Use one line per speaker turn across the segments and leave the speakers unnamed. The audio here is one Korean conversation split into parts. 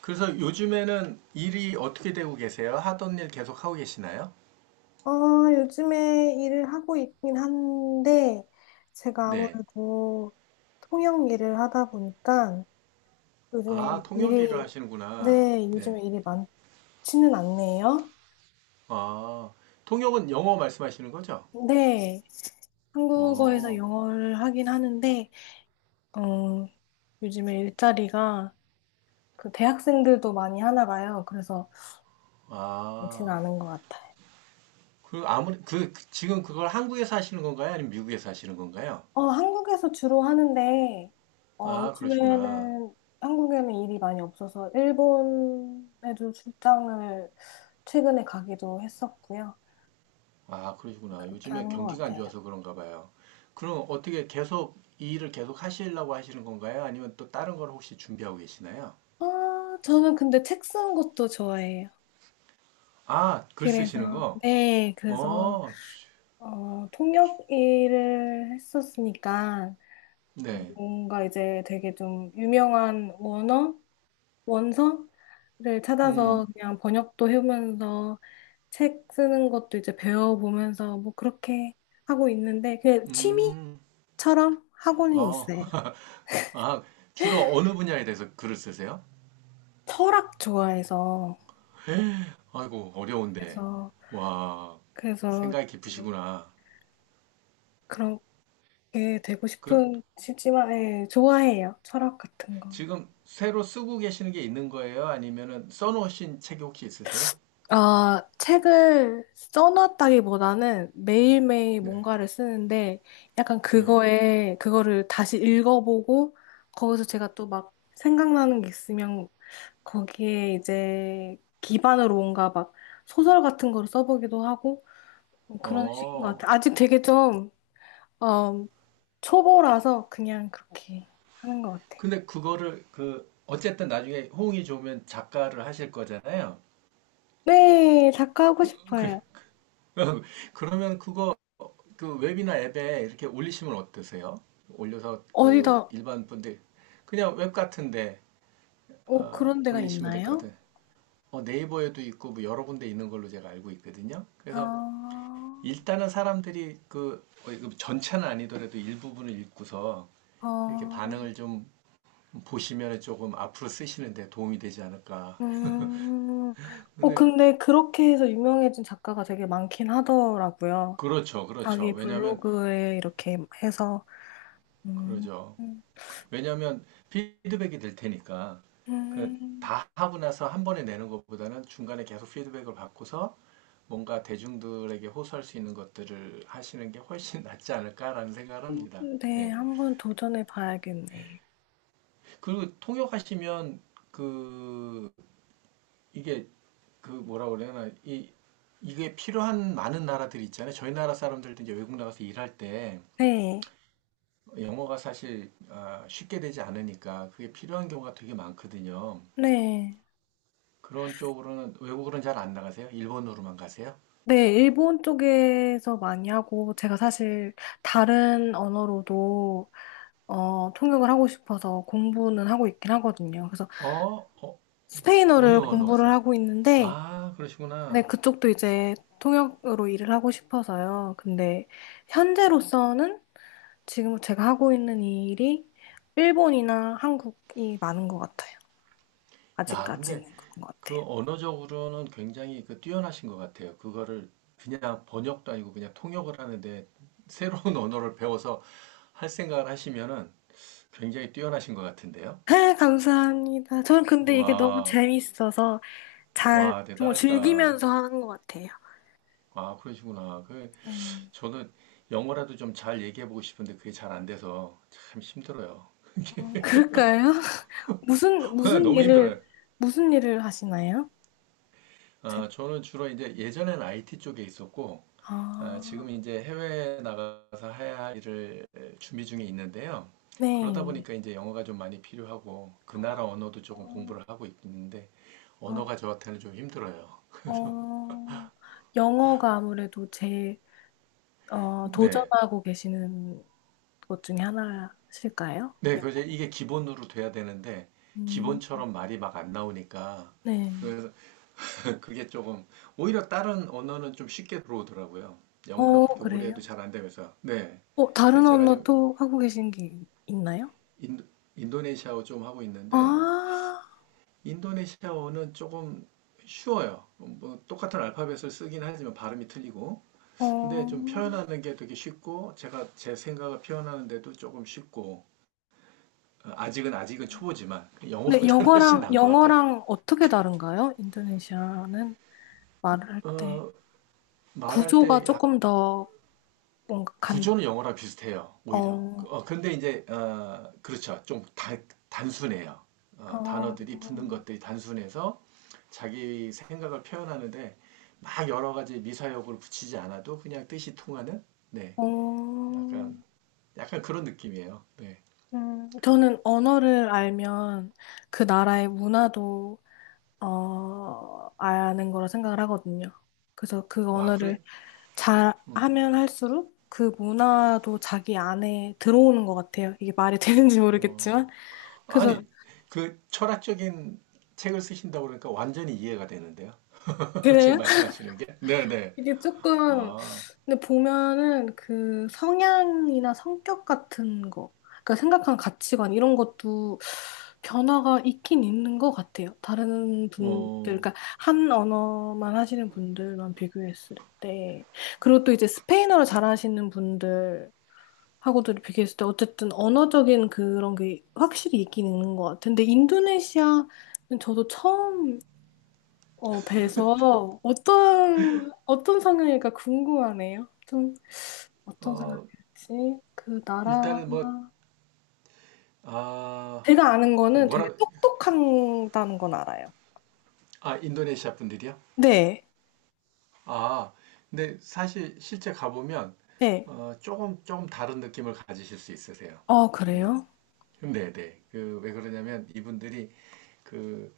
그래서 요즘에는 일이 어떻게 되고 계세요? 하던 일 계속 하고 계시나요?
어, 요즘에 일을 하고 있긴 한데, 제가
네.
아무래도 통역 일을 하다 보니까 요즘에
아, 통역 일을
일이,
하시는구나.
네,
네.
요즘에 일이 많지는 않네요.
아, 통역은 영어 말씀하시는 거죠?
네, 한국어에서
어,
영어를 하긴 하는데, 어, 요즘에 일자리가 그 대학생들도 많이 하나 봐요. 그래서 많지는
아.
않은 것 같아요.
그 아무리 지금 그걸 한국에서 하시는 건가요? 아니면 미국에서 하시는 건가요?
한국에서 주로 하는데,
아, 그러시구나.
요즘에는 한국에는 일이 많이 없어서 일본에도 출장을 최근에 가기도 했었고요.
아, 그러시구나.
그렇게
요즘에
하는 것
경기가 안
같아요.
좋아서 그런가 봐요. 그럼 어떻게 계속 이 일을 계속 하시려고 하시는 건가요? 아니면 또 다른 걸 혹시 준비하고 계시나요?
아, 저는 근데 책 쓰는 것도 좋아해요.
아, 글 쓰시는
그래서,
거?
네, 그래서,
어,
통역 일을 했었으니까,
네.
뭔가 이제 되게 좀 유명한 원어? 원서를 찾아서
음.
그냥 번역도 해보면서 책 쓰는 것도 이제 배워보면서 뭐 그렇게 하고 있는데 그냥
음.
취미처럼 하고는 있어요.
아. 아, 주로 어느 분야에 대해서 글을 쓰세요?
철학 좋아해서
아이고, 어려운데.
그래서
와,
그래서
생각이
음,
깊으시구나.
그렇게 되고
그,
싶은 싶지만 예, 좋아해요. 철학 같은 거.
지금 새로 쓰고 계시는 게 있는 거예요? 아니면은 써놓으신 책이 혹시 있으세요?
아, 책을 써놨다기보다는 매일매일
네.
뭔가를 쓰는데 약간
네.
그거를 다시 읽어보고 거기서 제가 또 막 생각나는 게 있으면 거기에 이제 기반으로 뭔가 막 소설 같은 거를 써보기도 하고 뭐 그런 식인 것
어.
같아요. 아직 되게 좀, 어, 초보라서 그냥 그렇게 하는 것 같아요.
근데 그거를 그 어쨌든 나중에 호응이 좋으면 작가를 하실 거잖아요.
네, 작가하고
그
싶어요.
그러면 그거 그 웹이나 앱에 이렇게 올리시면 어떠세요? 올려서 그
어디다,
일반 분들 그냥 웹 같은데 어,
그런 데가
올리시면 될 것
있나요?
같은. 어, 네이버에도 있고 뭐 여러 군데 있는 걸로 제가 알고 있거든요. 그래서
아,
일단은 사람들이 그 어, 전체는 아니더라도 일부분을 읽고서 이렇게
어,
반응을 좀 보시면 조금 앞으로 쓰시는데 도움이 되지 않을까.
음,
근데
근데 그렇게 해서 유명해진 작가가 되게 많긴 하더라고요.
그렇죠, 그렇죠.
자기
왜냐하면
블로그에 이렇게 해서, 음,
그러죠.
음,
왜냐하면 피드백이 될 테니까 그
음,
다 하고 나서 한 번에 내는 것보다는 중간에 계속 피드백을 받고서 뭔가 대중들에게 호소할 수 있는 것들을 하시는 게 훨씬 낫지 않을까라는 생각을 합니다.
네,
예.
한번 도전해 봐야겠네.
그리고 통역하시면 그 이게 그 뭐라 그래나 이 이게 필요한 많은 나라들이 있잖아요. 저희 나라 사람들도 이제 외국 나가서 일할 때
네,
영어가 사실 아, 쉽게 되지 않으니까 그게 필요한 경우가 되게 많거든요.
네.
그런 쪽으로는 외국으로는 잘 안 나가세요? 일본으로만 가세요?
네, 일본 쪽에서 많이 하고, 제가 사실 다른 언어로도, 통역을 하고 싶어서 공부는 하고 있긴 하거든요. 그래서
어? 어? 어느
스페인어를
언어
공부를
하세요?
하고 있는데,
아,
네,
그러시구나.
그쪽도 이제 통역으로 일을 하고 싶어서요. 근데 현재로서는 지금 제가 하고 있는 일이 일본이나 한국이 많은 것 같아요.
야,
아직까지는
근데
그런 것
그
같아요.
언어적으로는 굉장히 그 뛰어나신 것 같아요. 그거를 그냥 번역도 아니고 그냥 통역을 하는데 새로운 언어를 배워서 할 생각을 하시면은 굉장히 뛰어나신 것 같은데요?
아, 감사합니다. 저는 근데 이게 너무
와,
재밌어서 잘
와,
정말
대단하시다.
즐기면서 하는 것 같아요.
아, 그러시구나. 그,
네.
저는 영어라도 좀 잘 얘기해보고 싶은데 그게 잘 안 돼서 참 힘들어요.
그럴까요? 무슨 무슨
너무
일을
힘들어요.
무슨 일을 하시나요? 제-
저는 주로 이제 예전엔 IT 쪽에 있었고,
아,
지금 이제 해외에 나가서 해야 할 일을 준비 중에 있는데요. 그러다
네.
보니까 이제 영어가 좀 많이 필요하고, 그 나라 언어도 조금
어,
공부를 하고 있는데,
어.
언어가 저한테는 좀 힘들어요.
어, 영어가 아무래도 제일
네.
도전하고 계시는 것 중에 하나실까요?
네,
영.
그래서 이게 기본으로 돼야 되는데,
음,
기본처럼 말이 막 안 나오니까,
네.
그래서 그게 조금, 오히려 다른 언어는 좀 쉽게 들어오더라고요. 영어는 그렇게 오래
그래요?
해도 잘 안 되면서, 네.
다른
그래서 제가
언어
지금
또 하고 계신 게 있나요?
인도, 인도네시아어 좀 하고 있는데
아,
인도네시아어는 조금 쉬워요. 뭐 똑같은 알파벳을 쓰긴 하지만 발음이 틀리고 근데 좀
어.
표현하는 게 되게 쉽고 제가 제 생각을 표현하는데도 조금 쉽고 아직은 초보지만
근데
영어보다는 훨씬
영어랑,
나은 것 같아요.
영어랑 어떻게 다른가요? 인도네시아는 말을 할 때.
어, 말할
구조가
때
조금 더 뭔가 간,
구조는 영어랑 비슷해요, 오히려.
어,
근데 이제, 그렇죠. 단순해요. 어,
어,
단어들이 붙는 것들이 단순해서 자기 생각을 표현하는데 막 여러 가지 미사역을 붙이지 않아도 그냥 뜻이 통하는? 네.
어.
약간, 약간 그런 느낌이에요. 네.
저는 언어를 알면 그 나라의 문화도 아는 거라 생각을 하거든요. 그래서 그
와, 그래.
언어를 잘
음,
하면 할수록 그 문화도 자기 안에 들어오는 것 같아요. 이게 말이 되는지 모르겠지만.
어,
그래서
아니, 그 철학적인 책을 쓰신다고 그러니까 완전히 이해가 되는데요. 지금
그래요?
말씀하시는 게. 네네.
이게 조금
와,
근데 보면은 그 성향이나 성격 같은 거, 그러니까 생각하는 가치관 이런 것도 변화가 있긴 있는 것 같아요. 다른 분들,
어,
그러니까 한 언어만 하시는 분들만 비교했을 때, 그리고 또 이제 스페인어를 잘하시는 분들 하고도 비교했을 때 어쨌든 언어적인 그런 게 확실히 있긴 있는 것 같아요. 근데 인도네시아는 저도 처음 뵈서 어떤 성향일까 궁금하네요. 좀 어떤
어,
사람이었지? 그 나라
일단은 뭐, 아,
제가 아는 거는 되게
뭐라,
똑똑한다는 건 알아요.
아, 인도네시아 분들이요?
네,
아, 근데 사실 실제 가보면,
네.
어, 조금 다른 느낌을 가지실 수 있으세요. 음,
그래요?
네, 네. 그, 왜 그러냐면 이분들이 그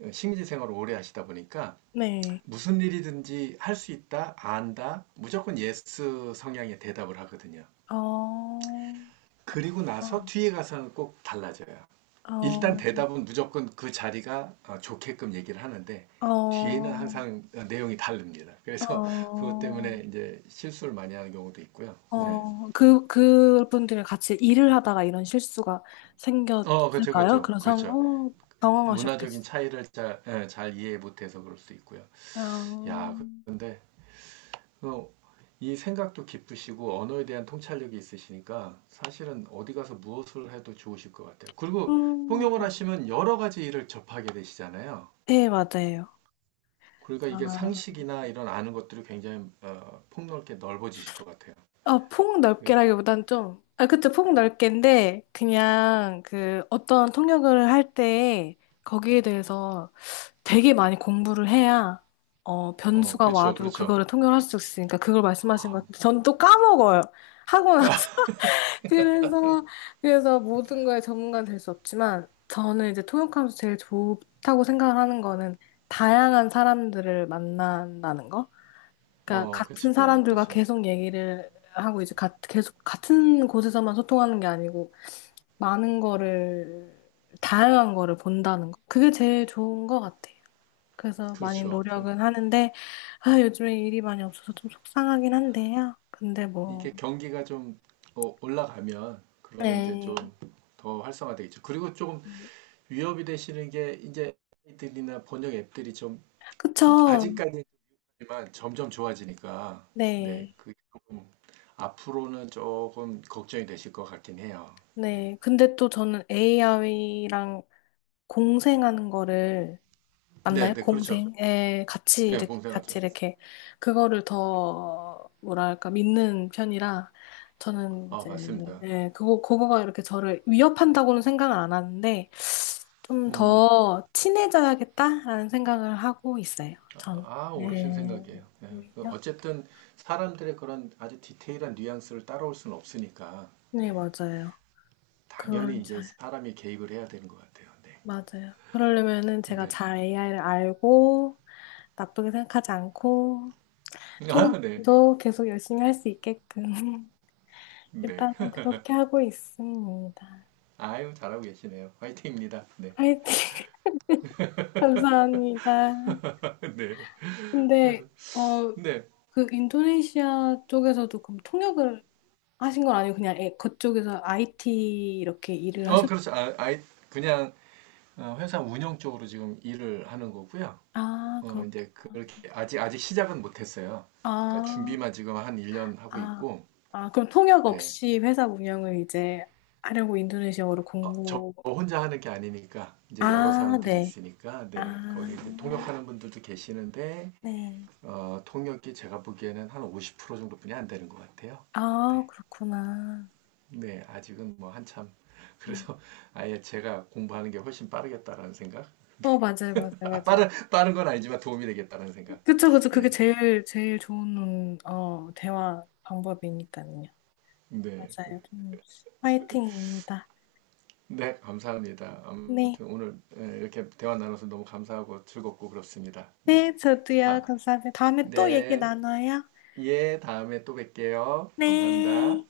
어, 식민지 생활을 오래 하시다 보니까
네.
무슨 일이든지 할 수 있다, 안다, 무조건 예스 성향의 대답을 하거든요.
어, 어,
그리고 나서 뒤에 가서는 꼭 달라져요. 일단 대답은 무조건 그 자리가 어, 좋게끔 얘기를 하는데
어,
뒤에는
어,
항상 어, 내용이 다릅니다. 그래서 그것
어,
때문에 이제 실수를 많이 하는 경우도 있고요. 예.
그분들이 같이 일을 하다가 이런 실수가
어, 그렇죠,
생겼을까요?
그렇죠,
그런 상황,
그렇죠.
어,
문화적인
당황하셨겠어요.
차이를 잘, 예, 잘 이해 못해서 그럴 수도 있고요.
아,
야, 그런데 어, 이 생각도 깊으시고 언어에 대한 통찰력이 있으시니까 사실은 어디 가서 무엇을 해도 좋으실 것 같아요. 그리고 통역을
네,
하시면 여러 가지 일을 접하게 되시잖아요.
네, 맞아요.
그러니까 이게
아.
상식이나 이런 아는 것들이 굉장히 어, 폭넓게 넓어지실 것 같아요.
폭
그게
넓게라기보단 좀, 아, 그쵸, 폭 넓게인데, 그냥 그 어떤 통역을 할 때 거기에 대해서 되게 많이 공부를 해야,
어
변수가
그렇죠,
와도
그렇죠.
그거를 통역을 할 수 있으니까 그걸 말씀하신 것
아,
같은데, 전 또 까먹어요. 하고 나서. 그래서 모든 거에 전문가는 될 수 없지만, 저는 이제 통역하면서 제일 좋다고 생각을 하는 거는 다양한 사람들을 만난다는 거? 그러니까
어 그렇죠,
같은 사람들과
그렇죠,
계속 얘기를 하고 이제 계속 같은 곳에서만 소통하는 게 아니고 많은 거를 다양한 거를 본다는 거. 그게 제일 좋은 것 같아요. 그래서 많이
그렇죠.
노력은 하는데 아, 요즘에 일이 많이 없어서 좀 속상하긴 한데요. 근데 뭐
이게 경기가 좀 어, 올라가면 그러면 이제 좀
네.
더 활성화되겠죠. 그리고 조금 위협이 되시는 게 이제 들이나 번역 앱들이 좀
그쵸.
아직까지지만 점점 좋아지니까 네,
네.
그 조금 앞으로는 조금 걱정이 되실 것 같긴 해요. 네,
네. 근데 또 저는 AI랑 공생하는 거를
네,
맞나요?
네, 그렇죠.
공생? 예, 같이
네,
이렇게,
공생하죠.
같이 이렇게, 그거를 더, 뭐랄까, 믿는 편이라, 저는
아,
이제,
맞습니다.
예, 그거가 이렇게 저를 위협한다고는 생각을 안 하는데, 좀
음,
더 친해져야겠다라는 생각을 하고 있어요, 전.
아, 옳으신
네,
생각이에요. 예. 그
오히려?
어쨌든 사람들의 그런 아주 디테일한 뉘앙스를 따라올 수는 없으니까,
네,
네.
맞아요. 그거를
당연히 이제
잘,
사람이 개입을 해야 되는 것 같아요. 네.
맞아요. 그러려면은 제가
네.
잘 AI를 알고, 나쁘게 생각하지 않고,
아, 네.
통역도 계속 열심히 할 수 있게끔.
네.
일단 그렇게 하고 있습니다.
아유, 잘하고 계시네요. 화이팅입니다. 네.
화이팅! 감사합니다.
네. 그래서,
근데 어
네.
그 인도네시아 쪽에서도 그럼 통역을 하신 건 아니고 그냥 그쪽에서 IT 이렇게 일을
어,
하셨
그렇죠. 아, 아이, 그냥 어, 회사 운영 쪽으로 지금 일을 하는 거고요.
아
어,
그렇구나.
이제 그렇게 아직 시작은 못했어요. 그러니까
아,
준비만 지금 한 1년 하고
아,
있고,
아, 그럼 통역
네.
없이 회사 운영을 이제 하려고 인도네시아어를
어, 저
공부.
혼자 하는 게 아니니까 이제 여러
아,
사람들이
네.
있으니까
아,
네 거기 이제 통역하는 분들도 계시는데
네.
어, 통역이 제가 보기에는 한 50% 정도뿐이 안 되는 것 같아요.
아,
네,
그렇구나.
네 아직은 뭐 한참
네.
그래서 아예 제가 공부하는 게 훨씬 빠르겠다라는 생각.
맞아요, 맞아요,
아,
맞아요.
빠른 건 아니지만 도움이 되겠다는 생각.
그쵸, 그쵸. 그게
네,
제일 좋은, 대화 방법이니까요.
네,
맞아요. 좀 화이팅입니다.
네 감사합니다.
네.
아무튼 오늘 예, 이렇게 대화 나눠서 너무 감사하고 즐겁고 그렇습니다. 네,
네, 저도요.
다
감사합니다. 다음에 또 얘기
네.
나눠요.
예, 다음에 또 뵐게요.
네.
감사합니다.